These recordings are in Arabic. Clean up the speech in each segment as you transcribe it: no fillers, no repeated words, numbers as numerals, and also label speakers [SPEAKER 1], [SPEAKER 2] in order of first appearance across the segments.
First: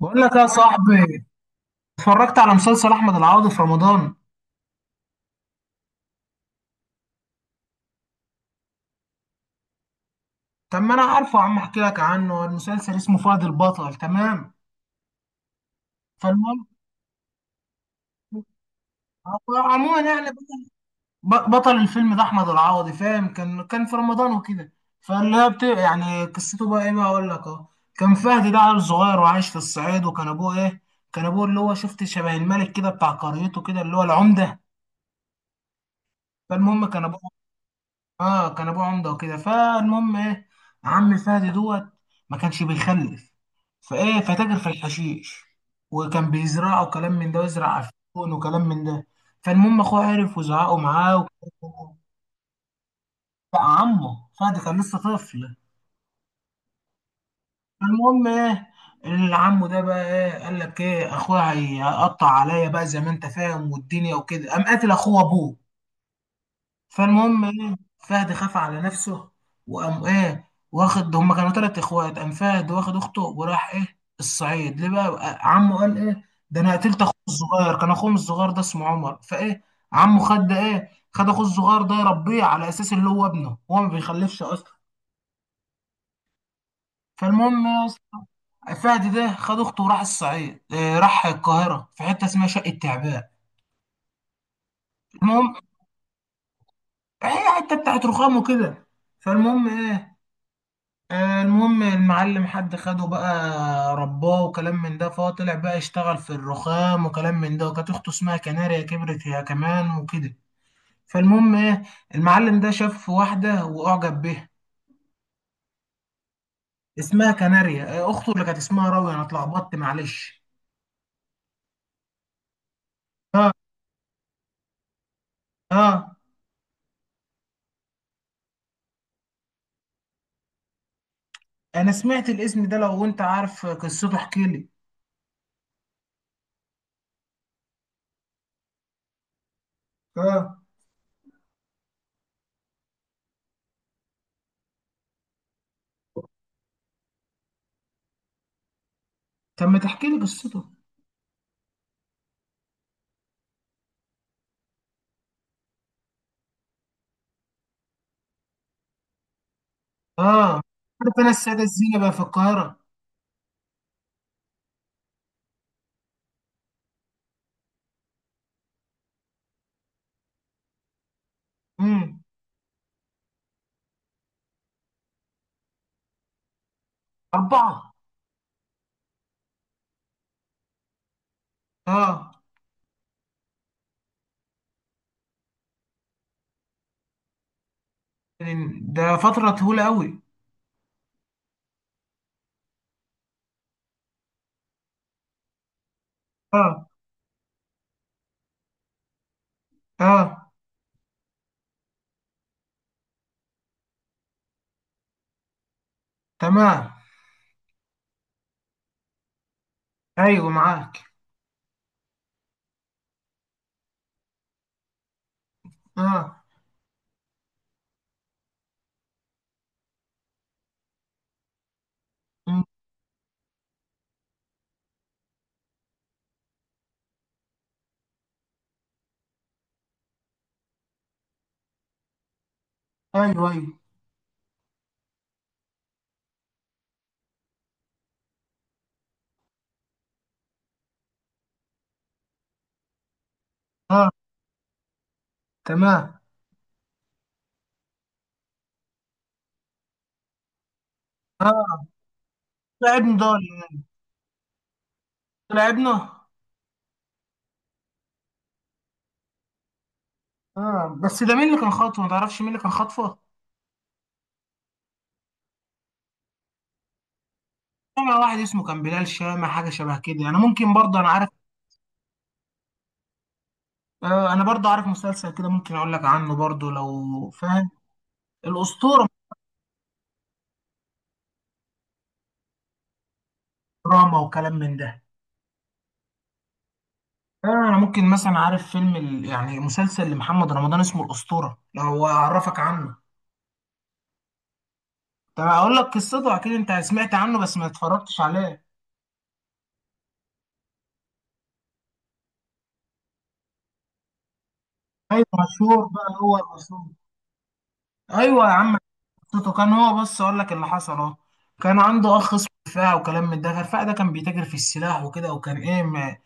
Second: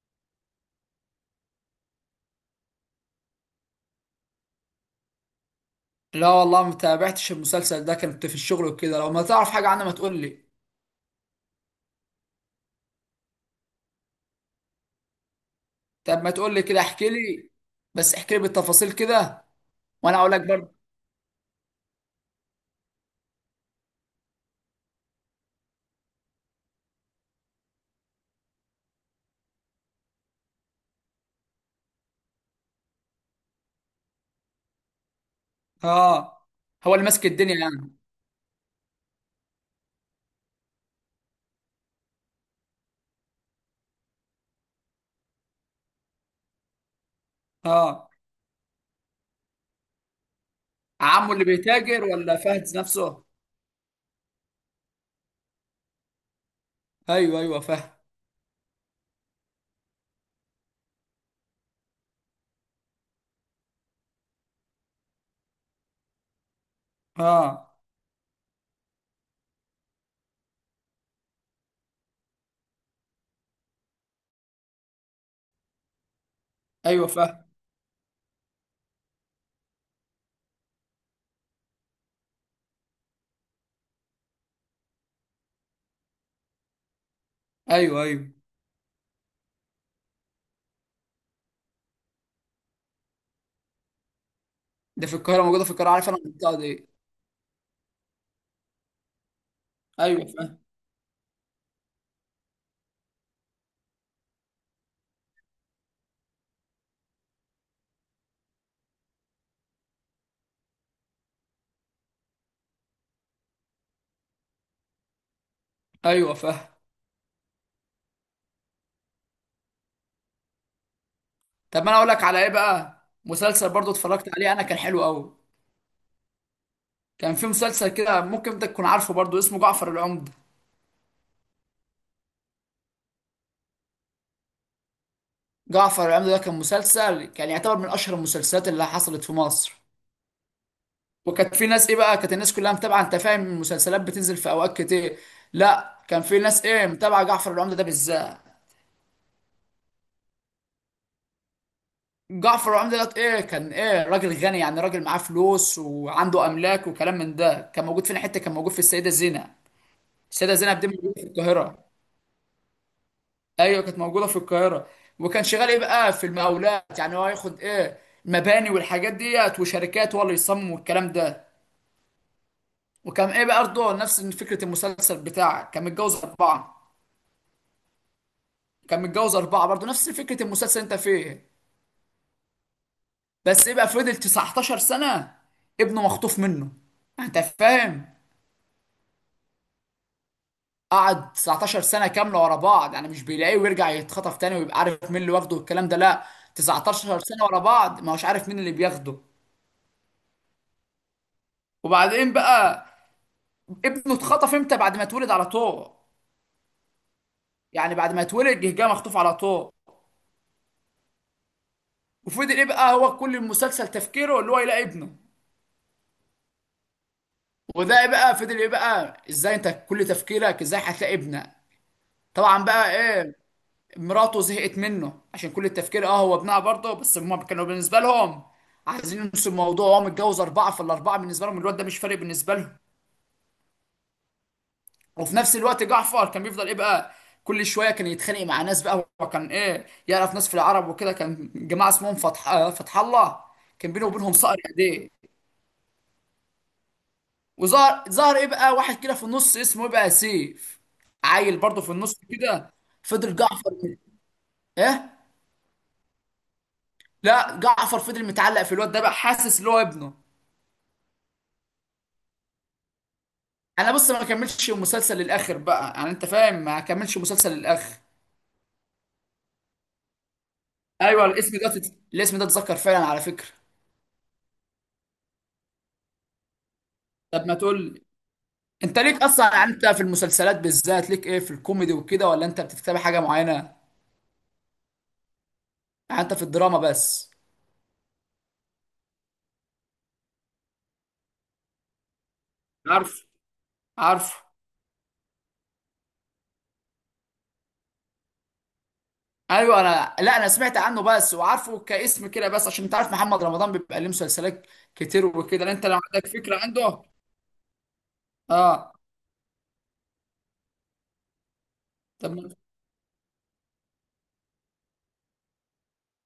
[SPEAKER 1] بقول لك يا صاحبي، اتفرجت على مسلسل احمد العوضي في رمضان.
[SPEAKER 2] لا والله ما تابعتش المسلسل ده، كنت في الشغل وكده. لو ما تعرف حاجة عنه ما تقول لي.
[SPEAKER 1] طب ما انا عارفه يا عم، احكي لك عنه. المسلسل اسمه فهد البطل، تمام.
[SPEAKER 2] طب ما تقول لي
[SPEAKER 1] فالمهم
[SPEAKER 2] كده، احكي لي. بس احكي لي بالتفاصيل كده.
[SPEAKER 1] هو عموما
[SPEAKER 2] وانا
[SPEAKER 1] يعني
[SPEAKER 2] اقول لك برضه.
[SPEAKER 1] بطل الفيلم ده احمد العوضي، فاهم. كان في رمضان وكده. يعني قصته بقى ايه؟ بقى اقول لك اهو. كان فهد ده عيل صغير وعايش في الصعيد، وكان ابوه ايه؟ كان ابوه اللي هو شفت شبه الملك كده بتاع قريته كده، اللي هو العمده.
[SPEAKER 2] اه.
[SPEAKER 1] فالمهم
[SPEAKER 2] هو
[SPEAKER 1] كان
[SPEAKER 2] اللي
[SPEAKER 1] ابوه.
[SPEAKER 2] ماسك الدنيا يعني.
[SPEAKER 1] اه، كان ابوه عمده وكده. فالمهم ايه؟ عم فهد دوت ما كانش بيخلف، فايه؟ فتاجر في الحشيش، وكان بيزرعه وكلام من ده، ويزرع
[SPEAKER 2] اه.
[SPEAKER 1] عفون وكلام من ده. فالمهم اخوه عرف وزعقه معاه
[SPEAKER 2] عمه اللي
[SPEAKER 1] وكلام.
[SPEAKER 2] بيتاجر ولا فهد نفسه؟
[SPEAKER 1] بقى عمه، فهد كان لسه طفل.
[SPEAKER 2] ايوه ايوه فهد.
[SPEAKER 1] المهم ايه؟ العم ده بقى ايه؟ قال لك ايه، اخويا هيقطع عليا بقى، زي ما انت فاهم والدنيا وكده، قام قاتل اخوه ابوه. فالمهم ايه؟
[SPEAKER 2] اه.
[SPEAKER 1] فهد خاف على نفسه، وقام ايه واخد، هما كانوا تلات اخوات، قام فهد واخد اخته وراح ايه الصعيد. ليه بقى؟ عمه قال ايه؟ ده انا قتلت
[SPEAKER 2] ايوه
[SPEAKER 1] اخوه
[SPEAKER 2] فهد.
[SPEAKER 1] الصغير. كان اخوهم الصغير ده اسمه عمر، فايه؟ عمه خد ايه، خد اخوه الصغير ده يربيه على اساس اللي هو ابنه، هو ما بيخلفش اصلا. فالمهم يا اسطى،
[SPEAKER 2] ايوه ايوه.
[SPEAKER 1] فهد ده خد اخته وراح الصعيد. إيه، راح القاهره في حته اسمها شقه تعبان.
[SPEAKER 2] ده في القاهرة،
[SPEAKER 1] المهم
[SPEAKER 2] موجودة في القاهرة، عارف انا المنطقة دي.
[SPEAKER 1] هي حته بتاعت رخام وكده. فالمهم ايه؟
[SPEAKER 2] ايوه فهد.
[SPEAKER 1] آه، المهم المعلم، حد خده بقى رباه وكلام من ده، فهو طلع بقى يشتغل في الرخام وكلام من ده. وكانت اخته اسمها كناريا، كبرت هي كمان وكده. فالمهم ايه؟ المعلم ده شاف واحدة واعجب بيها
[SPEAKER 2] ايوه فهد.
[SPEAKER 1] اسمها كناريا. آه، اخته اللي كانت اسمها راوي، انا اتلخبطت معلش.
[SPEAKER 2] طب ما انا اقول لك على ايه بقى.
[SPEAKER 1] اه.
[SPEAKER 2] مسلسل برضه اتفرجت عليه انا، كان حلو قوي.
[SPEAKER 1] اه،
[SPEAKER 2] كان في مسلسل كده ممكن انت تكون عارفه برضه، اسمه جعفر العمدة.
[SPEAKER 1] انا سمعت الاسم ده، لو انت عارف قصته احكي لي.
[SPEAKER 2] جعفر العمدة ده كان مسلسل، كان يعتبر من اشهر المسلسلات اللي حصلت في مصر.
[SPEAKER 1] اه.
[SPEAKER 2] وكانت في ناس ايه بقى، كانت الناس كلها متابعه، انت فاهم المسلسلات بتنزل في اوقات كتير. لا، كان في ناس ايه متابعه جعفر العمدة ده بالذات.
[SPEAKER 1] طب ما تحكي لي قصته.
[SPEAKER 2] جعفر العمدة ده ايه، كان ايه، راجل غني يعني، راجل معاه فلوس وعنده املاك وكلام من ده. كان موجود فين، حته كان موجود في السيده زينب. السيده
[SPEAKER 1] اه.
[SPEAKER 2] زينب دي موجوده
[SPEAKER 1] عارف
[SPEAKER 2] في
[SPEAKER 1] انا السادة
[SPEAKER 2] القاهره.
[SPEAKER 1] الزينة بقى في القاهرة.
[SPEAKER 2] ايوه كانت موجوده في القاهره. وكان شغال ايه بقى، في المقاولات، يعني هو ياخد ايه، مباني والحاجات ديت وشركات، هو اللي يصمم والكلام ده.
[SPEAKER 1] امم
[SPEAKER 2] وكان ايه بقى برضه، نفس فكره المسلسل بتاعك، كان متجوز اربعه.
[SPEAKER 1] اربعة.
[SPEAKER 2] كان متجوز اربعه برضه نفس فكره المسلسل انت فيه.
[SPEAKER 1] اه.
[SPEAKER 2] بس ايه بقى، فضل 19 سنه ابنه مخطوف منه، انت فاهم.
[SPEAKER 1] ده فترة طويلة أوي.
[SPEAKER 2] قعد 19 سنه كامله ورا بعض، يعني مش بيلاقيه ويرجع يتخطف تاني ويبقى عارف مين اللي واخده والكلام ده، لا.
[SPEAKER 1] اه.
[SPEAKER 2] 19 سنه ورا بعض ما هوش عارف مين اللي بياخده.
[SPEAKER 1] اه.
[SPEAKER 2] وبعدين بقى، ابنه اتخطف امتى؟ بعد ما اتولد على طول.
[SPEAKER 1] تمام.
[SPEAKER 2] يعني بعد ما اتولد جه مخطوف على طول.
[SPEAKER 1] أيوه معاك.
[SPEAKER 2] وفضل ايه بقى، هو كل المسلسل تفكيره اللي هو يلاقي ابنه.
[SPEAKER 1] اه.
[SPEAKER 2] وده بقى فضل ايه بقى، ازاي انت كل تفكيرك ازاي هتلاقي ابنها.
[SPEAKER 1] أم،
[SPEAKER 2] طبعا بقى ايه، مراته زهقت منه عشان كل التفكير اه هو ابنها برضه، بس هما كانوا بالنسبه لهم عايزين ينسوا الموضوع. هو متجوز اربعه، فالاربعه بالنسبه لهم الواد ده مش فارق بالنسبه لهم.
[SPEAKER 1] أيوه أيوه.
[SPEAKER 2] وفي نفس الوقت جعفر كان بيفضل ايه بقى، كل شويه كان يتخانق مع ناس بقى، هو كان ايه، يعرف ناس في العرب وكده. كان جماعه اسمهم فتح الله، كان بينه
[SPEAKER 1] اه.
[SPEAKER 2] وبينهم صقر ايديه.
[SPEAKER 1] تمام.
[SPEAKER 2] وظهر ايه بقى، واحد كده في النص اسمه ايه بقى سيف، عيل
[SPEAKER 1] اه.
[SPEAKER 2] برضه في النص كده.
[SPEAKER 1] لعبنا
[SPEAKER 2] فضل
[SPEAKER 1] دول.
[SPEAKER 2] جعفر ايه،
[SPEAKER 1] لعبنا.
[SPEAKER 2] لا جعفر فضل متعلق في الواد ده بقى، حاسس ان هو ابنه.
[SPEAKER 1] اه، بس ده مين اللي كان خاطفه؟ ما تعرفش مين اللي كان خاطفه؟
[SPEAKER 2] انا بص ما كملتش المسلسل للاخر بقى، يعني انت فاهم ما كملتش المسلسل للاخر.
[SPEAKER 1] طبعا. واحد اسمه كان بلال شامة، حاجة شبه كده، أنا ممكن برضه أنا
[SPEAKER 2] ايوه
[SPEAKER 1] عارف.
[SPEAKER 2] الاسم ده اتذكر فعلا على فكره.
[SPEAKER 1] آه، أنا برضه عارف مسلسل كده، ممكن أقول لك عنه برضه لو
[SPEAKER 2] طب ما
[SPEAKER 1] فاهم.
[SPEAKER 2] تقول. انت
[SPEAKER 1] الأسطورة.
[SPEAKER 2] ليك اصلا، يعني انت في المسلسلات بالذات ليك ايه، في الكوميدي وكده ولا انت بتتابع حاجه معينه؟
[SPEAKER 1] دراما وكلام من ده.
[SPEAKER 2] يعني انت في الدراما بس.
[SPEAKER 1] آه، أنا ممكن مثلا عارف يعني مسلسل لمحمد رمضان اسمه الأسطورة، لو أعرفك عنه.
[SPEAKER 2] عارف، عارف.
[SPEAKER 1] طب هقول لك قصته. اكيد انت سمعت عنه بس ما اتفرجتش عليه.
[SPEAKER 2] ايوه انا لا، انا سمعت عنه بس وعارفه كاسم كده بس، عشان انت عارف محمد رمضان بيبقى ليه مسلسلات
[SPEAKER 1] ايوه.
[SPEAKER 2] كتير وكده. لا
[SPEAKER 1] مشهور
[SPEAKER 2] انت لو
[SPEAKER 1] بقى،
[SPEAKER 2] عندك
[SPEAKER 1] هو
[SPEAKER 2] فكره
[SPEAKER 1] مشهور.
[SPEAKER 2] عنده.
[SPEAKER 1] ايوه يا عم.
[SPEAKER 2] اه.
[SPEAKER 1] قصته كان هو، بص اقول لك اللي حصل اهو. كان عنده
[SPEAKER 2] طب
[SPEAKER 1] اخ اسمه رفاعي وكلام من ده. رفاعي ده كان بيتاجر في السلاح وكده، وكان ايه، ما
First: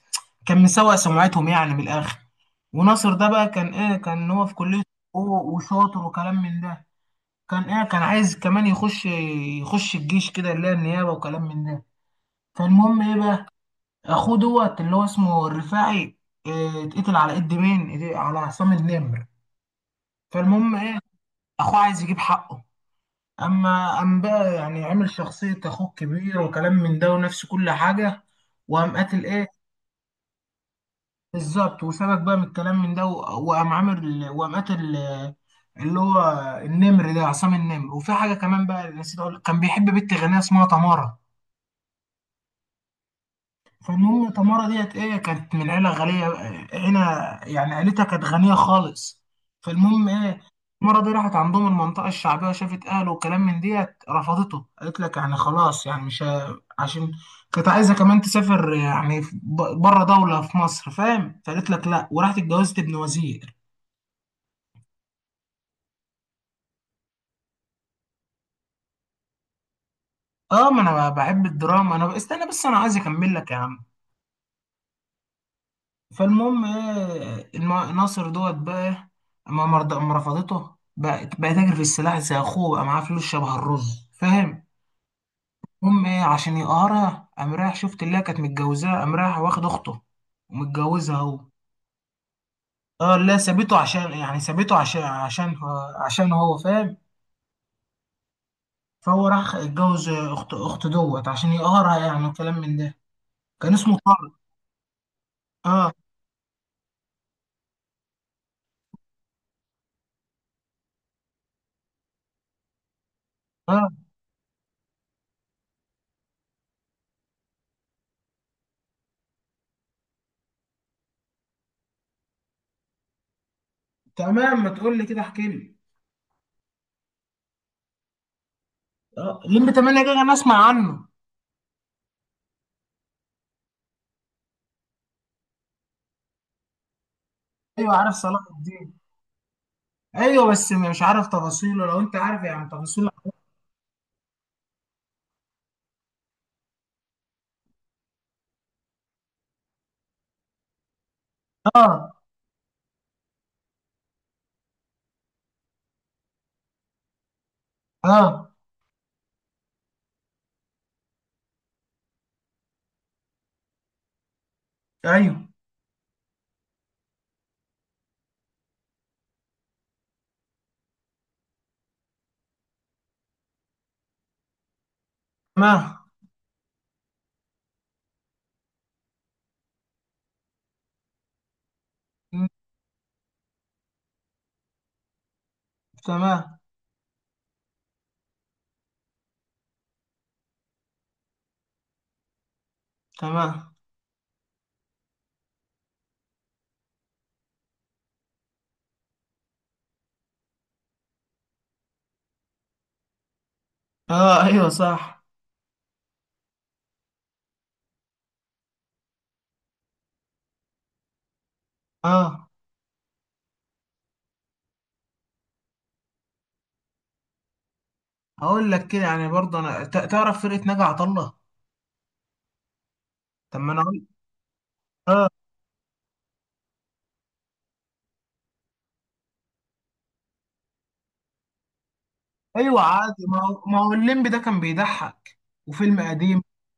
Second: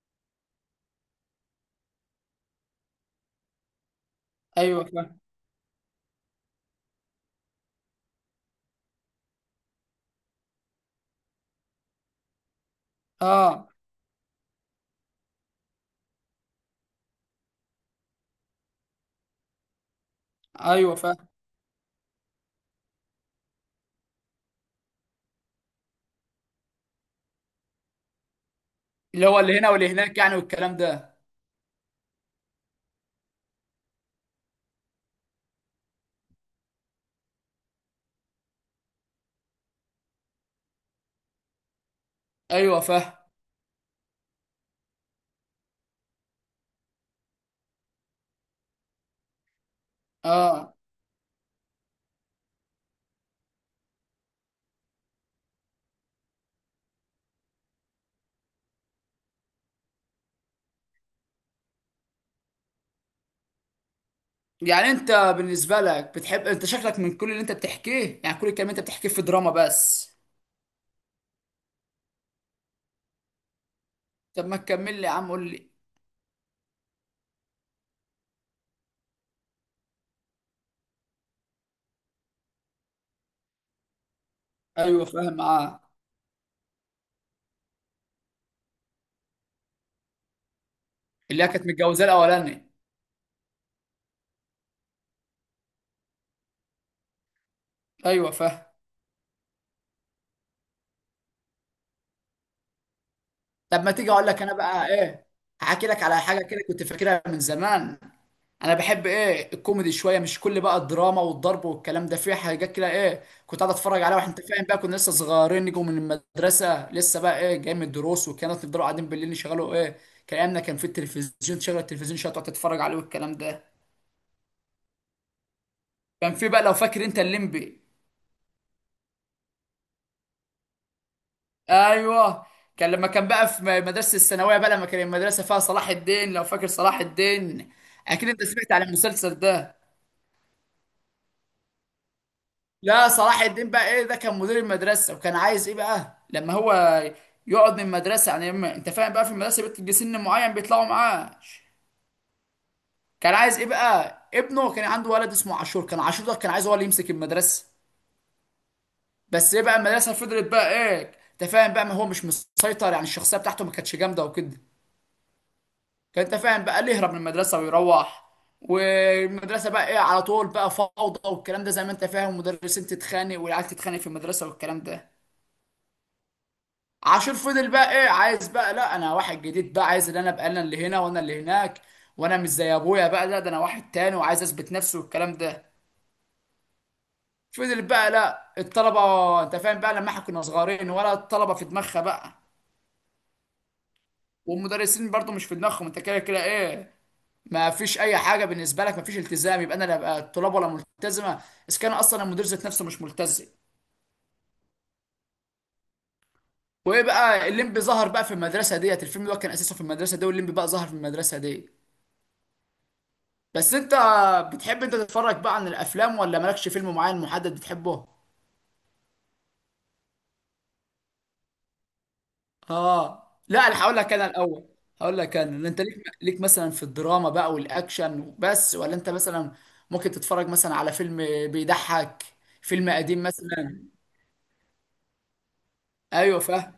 [SPEAKER 1] كان مسوق سمعتهم يعني من الاخر. وناصر ده بقى كان ايه، كان هو في كلية
[SPEAKER 2] ايوه فاهم.
[SPEAKER 1] حقوق وشاطر وكلام من ده. كان ايه، كان عايز كمان يخش، يخش الجيش كده اللي هي النيابة وكلام من ده. فالمهم ايه بقى،
[SPEAKER 2] اه.
[SPEAKER 1] اخوه دوت اللي هو اسمه الرفاعي، آه، اتقتل على ايد مين؟ على عصام النمر. فالمهم
[SPEAKER 2] ايوه
[SPEAKER 1] ايه،
[SPEAKER 2] فاهم.
[SPEAKER 1] اخوه عايز يجيب حقه. اما قام بقى، يعني عمل شخصية اخوه كبير وكلام من ده ونفس كل حاجة، وقام قاتل
[SPEAKER 2] اللي هو
[SPEAKER 1] ايه.
[SPEAKER 2] اللي هنا واللي هناك يعني والكلام ده.
[SPEAKER 1] بالظبط، وسبك بقى من الكلام من ده وقام عامل، وقام قاتل آه، اللي هو النمر ده، عصام النمر. وفي حاجة كمان بقى نسيت اقول، كان بيحب بنت غنية اسمها تمارا.
[SPEAKER 2] ايوه فاهم.
[SPEAKER 1] فالمهم تمارا ديت ايه، كانت من عيلة غنية. عيلة، يعني عيلتها كانت غنية خالص. فالمهم ايه،
[SPEAKER 2] اه.
[SPEAKER 1] تمارا دي راحت عندهم المنطقة الشعبية وشافت أهله وكلام من ديت، رفضته. قالت لك يعني خلاص، يعني مش ه- عشان كانت عايزة كمان تسافر يعني بره دولة في مصر، فاهم. فقالت لك لا، وراحت اتجوزت ابن وزير.
[SPEAKER 2] يعني انت بالنسبه لك بتحب، انت شكلك من كل اللي انت بتحكيه، يعني كل الكلام اللي انت بتحكيه في دراما بس.
[SPEAKER 1] اه، ما انا بحب الدراما، انا استنى بس، انا عايز اكمل لك يا عم.
[SPEAKER 2] طب ما تكمل لي يا عم قول لي.
[SPEAKER 1] فالمهم ايه، ناصر دوت بقى ايه، اما رفضته بقى، بقى تاجر في السلاح زي اخوه، بقى معاه فلوس شبه الرز فاهم.
[SPEAKER 2] ايوه فاهم. اه.
[SPEAKER 1] المهم ايه، عشان يقهرها قام رايح، شفت اللي هي كانت متجوزاه، قام رايح واخد اخته ومتجوزها هو.
[SPEAKER 2] اللي هي كانت متجوزاه الاولاني.
[SPEAKER 1] اه لا، سابته عشان يعني، سابته عشان، عشان هو فاهم.
[SPEAKER 2] ايوه فاهم.
[SPEAKER 1] فهو راح اتجوز اخت، اخت دوت عشان يقهرها يعني وكلام من ده. كان
[SPEAKER 2] طب ما
[SPEAKER 1] اسمه
[SPEAKER 2] تيجي اقول
[SPEAKER 1] طارق.
[SPEAKER 2] لك انا بقى ايه، هحكي
[SPEAKER 1] اه.
[SPEAKER 2] لك على حاجه كده كنت فاكرها من زمان. انا بحب ايه، الكوميدي شويه، مش كل بقى الدراما والضرب والكلام ده. في حاجات كده ايه كنت قاعد
[SPEAKER 1] اه
[SPEAKER 2] اتفرج عليها واحنا، انت فاهم بقى، كنا لسه صغيرين نجوا من المدرسه لسه بقى، ايه، جاي من الدروس وكانت نفضلوا قاعدين بالليل نشغلوا ايه، كلامنا كان في التلفزيون، تشغل التلفزيون شويه تقعد تتفرج عليه والكلام ده.
[SPEAKER 1] تمام، ما تقول لي كده احكي لي.
[SPEAKER 2] كان في بقى، لو فاكر انت الليمبي.
[SPEAKER 1] اه، لمبي 8 جيجا انا اسمع عنه.
[SPEAKER 2] ايوه. كان لما كان بقى في مدرسه الثانويه بقى، لما كان المدرسه فيها صلاح الدين، لو فاكر صلاح الدين.
[SPEAKER 1] ايوه عارف
[SPEAKER 2] اكيد
[SPEAKER 1] صلاح
[SPEAKER 2] انت سمعت على
[SPEAKER 1] الدين.
[SPEAKER 2] المسلسل ده.
[SPEAKER 1] ايوه بس مش عارف تفاصيله، لو انت عارف يعني
[SPEAKER 2] لا،
[SPEAKER 1] تفاصيله.
[SPEAKER 2] صلاح الدين بقى ايه، ده كان مدير المدرسه وكان عايز ايه بقى، لما هو يقعد من المدرسه، يعني لما انت فاهم بقى، في المدرسه بتجي سن معين بيطلعوا معاه.
[SPEAKER 1] اه.
[SPEAKER 2] كان عايز ايه بقى، ابنه، كان عنده ولد اسمه عاشور. كان عاشور ده كان عايز هو اللي يمسك المدرسه.
[SPEAKER 1] اه.
[SPEAKER 2] بس ايه بقى، المدرسه فضلت بقى ايه، انت فاهم بقى، ما هو مش مسيطر، يعني الشخصيه بتاعته ما كانتش جامده وكده.
[SPEAKER 1] ايوه.
[SPEAKER 2] كان انت فاهم بقى، اللي يهرب من المدرسه ويروح، والمدرسه بقى ايه على طول بقى فوضى والكلام ده، زي ما انت فاهم مدرسين تتخانق والعيال تتخانق في المدرسه والكلام ده.
[SPEAKER 1] تمام.
[SPEAKER 2] عاشور فضل بقى ايه، عايز بقى، لا انا واحد جديد بقى، عايز ان انا ابقى انا اللي هنا وانا اللي هناك، وانا
[SPEAKER 1] مم،
[SPEAKER 2] مش زي ابويا بقى، لا ده انا واحد تاني، وعايز اثبت نفسي والكلام ده.
[SPEAKER 1] تمام.
[SPEAKER 2] فضل بقى، لا الطلبه، انت فاهم بقى، لما احنا كنا صغيرين، ولا الطلبه في دماغها بقى،
[SPEAKER 1] تمام.
[SPEAKER 2] والمدرسين برضو مش في دماغهم. انت كده كده ايه، ما فيش اي حاجه بالنسبه لك، ما فيش التزام، يبقى انا لا بقى الطلاب ولا ملتزمه، اذا كان اصلا المدير ذات نفسه مش ملتزم.
[SPEAKER 1] اه. ايوه صح.
[SPEAKER 2] وايه بقى، الليمبي ظهر بقى في المدرسه ديت، الفيلم ده كان اساسه في المدرسه دي، والليمبي بقى ظهر في المدرسه دي.
[SPEAKER 1] اه،
[SPEAKER 2] بس انت بتحب انت تتفرج بقى عن الافلام، ولا مالكش فيلم معين محدد بتحبه؟
[SPEAKER 1] هقول لك كده يعني برضه، تعرف فرقه ناجي عطا الله.
[SPEAKER 2] اه. لا
[SPEAKER 1] طب ما انا
[SPEAKER 2] انا هقول
[SPEAKER 1] اقول.
[SPEAKER 2] لك انا الاول. هقول
[SPEAKER 1] اه.
[SPEAKER 2] لك انا انت ليك، ليك مثلا في الدراما بقى والاكشن بس، ولا انت مثلا ممكن تتفرج مثلا على فيلم بيضحك،
[SPEAKER 1] ايوه
[SPEAKER 2] فيلم قديم
[SPEAKER 1] عادي، ما هو ما
[SPEAKER 2] مثلا.
[SPEAKER 1] هو الليمبي ده كان بيضحك. وفيلم
[SPEAKER 2] ايوه
[SPEAKER 1] قديم
[SPEAKER 2] فاهم.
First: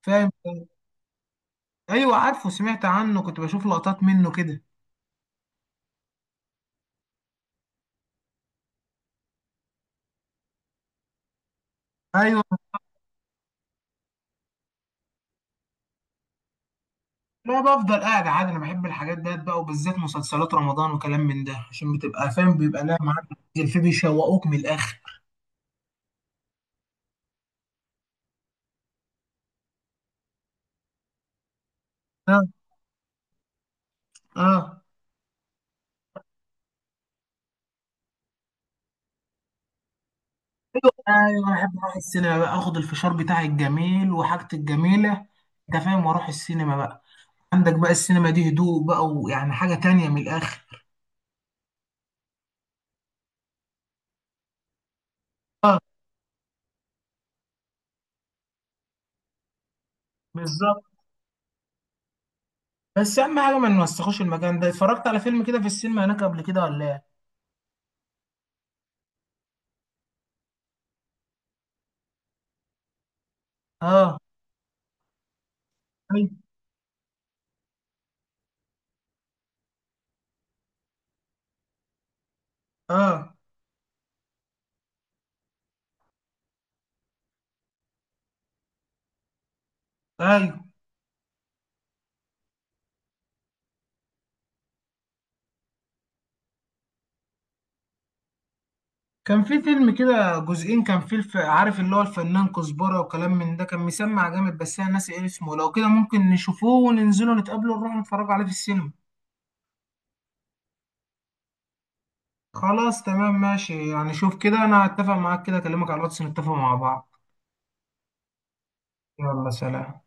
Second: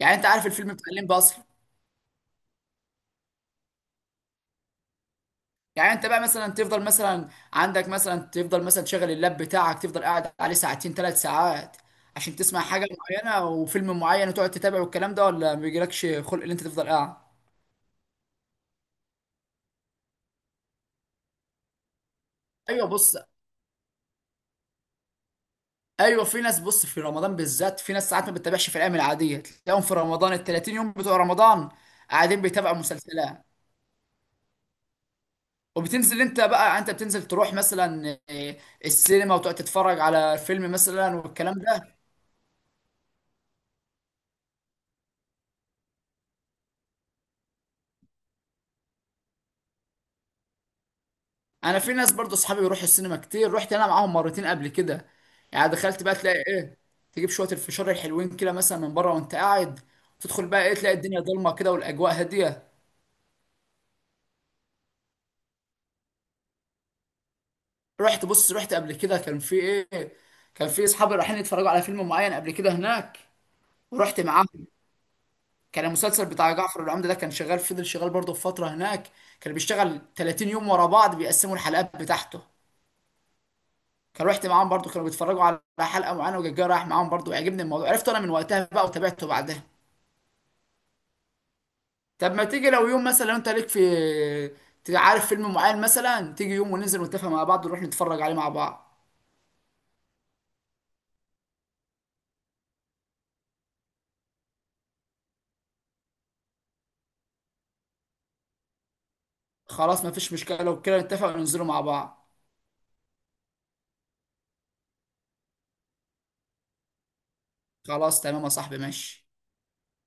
[SPEAKER 2] يعني انت
[SPEAKER 1] فاهم.
[SPEAKER 2] عارف الفيلم بتاع الليمبي اصلا.
[SPEAKER 1] ايوه عارفه، سمعت عنه، كنت بشوف لقطات منه كده.
[SPEAKER 2] يعني انت بقى مثلا تفضل مثلا، عندك مثلا تفضل مثلا تشغل اللاب بتاعك تفضل قاعد عليه ساعتين ثلاث ساعات عشان
[SPEAKER 1] ايوه.
[SPEAKER 2] تسمع حاجه معينه وفيلم معين وتقعد تتابع والكلام ده، ولا ما بيجيلكش خلق ان انت تفضل قاعد؟
[SPEAKER 1] لا بفضل قاعد عادي، انا بحب الحاجات ديت بقى وبالذات مسلسلات رمضان وكلام من ده، عشان بتبقى فاهم بيبقى
[SPEAKER 2] ايوه
[SPEAKER 1] لا
[SPEAKER 2] بص.
[SPEAKER 1] معاك. الفي بيشوقوك من الاخر.
[SPEAKER 2] ايوه في ناس، بص، في رمضان بالذات في ناس ساعات ما بتتابعش في الايام العاديه، تلاقيهم في رمضان ال 30 يوم بتوع رمضان قاعدين
[SPEAKER 1] اه.
[SPEAKER 2] بيتابعوا مسلسلات.
[SPEAKER 1] اه.
[SPEAKER 2] وبتنزل انت بقى، انت بتنزل تروح مثلا السينما، وتقعد تتفرج على فيلم مثلا
[SPEAKER 1] ايوه
[SPEAKER 2] والكلام
[SPEAKER 1] بحب اروح
[SPEAKER 2] ده.
[SPEAKER 1] السينما بقى، اخد الفشار بتاعي الجميل وحاجتي الجميله، انت فاهم، واروح السينما بقى. عندك بقى السينما دي هدوء بقى، ويعني حاجه تانية من الاخر.
[SPEAKER 2] انا في ناس برضو اصحابي بيروحوا السينما كتير، رحت انا معاهم مرتين قبل كده. يعني دخلت بقى تلاقي ايه، تجيب شويه الفشار الحلوين كده مثلا من بره وانت قاعد، تدخل بقى ايه،
[SPEAKER 1] بالظبط.
[SPEAKER 2] تلاقي الدنيا ضلمه كده والاجواء هاديه.
[SPEAKER 1] بس اهم حاجه ما نوسخوش المكان ده. اتفرجت على فيلم كده في السينما هناك قبل كده ولا ايه؟
[SPEAKER 2] رحت، بص، رحت قبل كده، كان في ايه، كان في اصحابي رايحين يتفرجوا على فيلم معين قبل كده هناك،
[SPEAKER 1] اه.
[SPEAKER 2] ورحت معاهم. كان المسلسل
[SPEAKER 1] أيوة.
[SPEAKER 2] بتاع جعفر العمدة ده كان شغال، فضل شغال برضه في فتره هناك. كان بيشتغل 30 يوم ورا بعض بيقسموا الحلقات بتاعته.
[SPEAKER 1] اه.
[SPEAKER 2] كان رحت معاهم برضو، كانوا بيتفرجوا على حلقه معينه، وجاي رايح معاهم برضو، عجبني الموضوع، عرفته انا من وقتها بقى وتابعته بعدها.
[SPEAKER 1] ايوه
[SPEAKER 2] طب ما تيجي لو يوم مثلا، لو انت ليك في، تبقى عارف فيلم معين مثلا، تيجي يوم وننزل ونتفق مع بعض ونروح نتفرج عليه مع بعض.
[SPEAKER 1] كان في فيلم كده جزئين، كان فيه عارف اللي هو الفنان كزبرة وكلام من ده، كان مسمع جامد، بس انا ناسي ايه اسمه. لو كده ممكن نشوفوه وننزله، نتقابله ونروح نتفرج عليه في السينما.
[SPEAKER 2] خلاص مفيش مشكله، لو كده نتفق وننزله مع بعض.
[SPEAKER 1] خلاص تمام ماشي يعني، شوف كده انا هتفق معاك كده، اكلمك على الواتس نتفق مع بعض.
[SPEAKER 2] خلاص تمام يا صاحبي ماشي.
[SPEAKER 1] يلا سلام.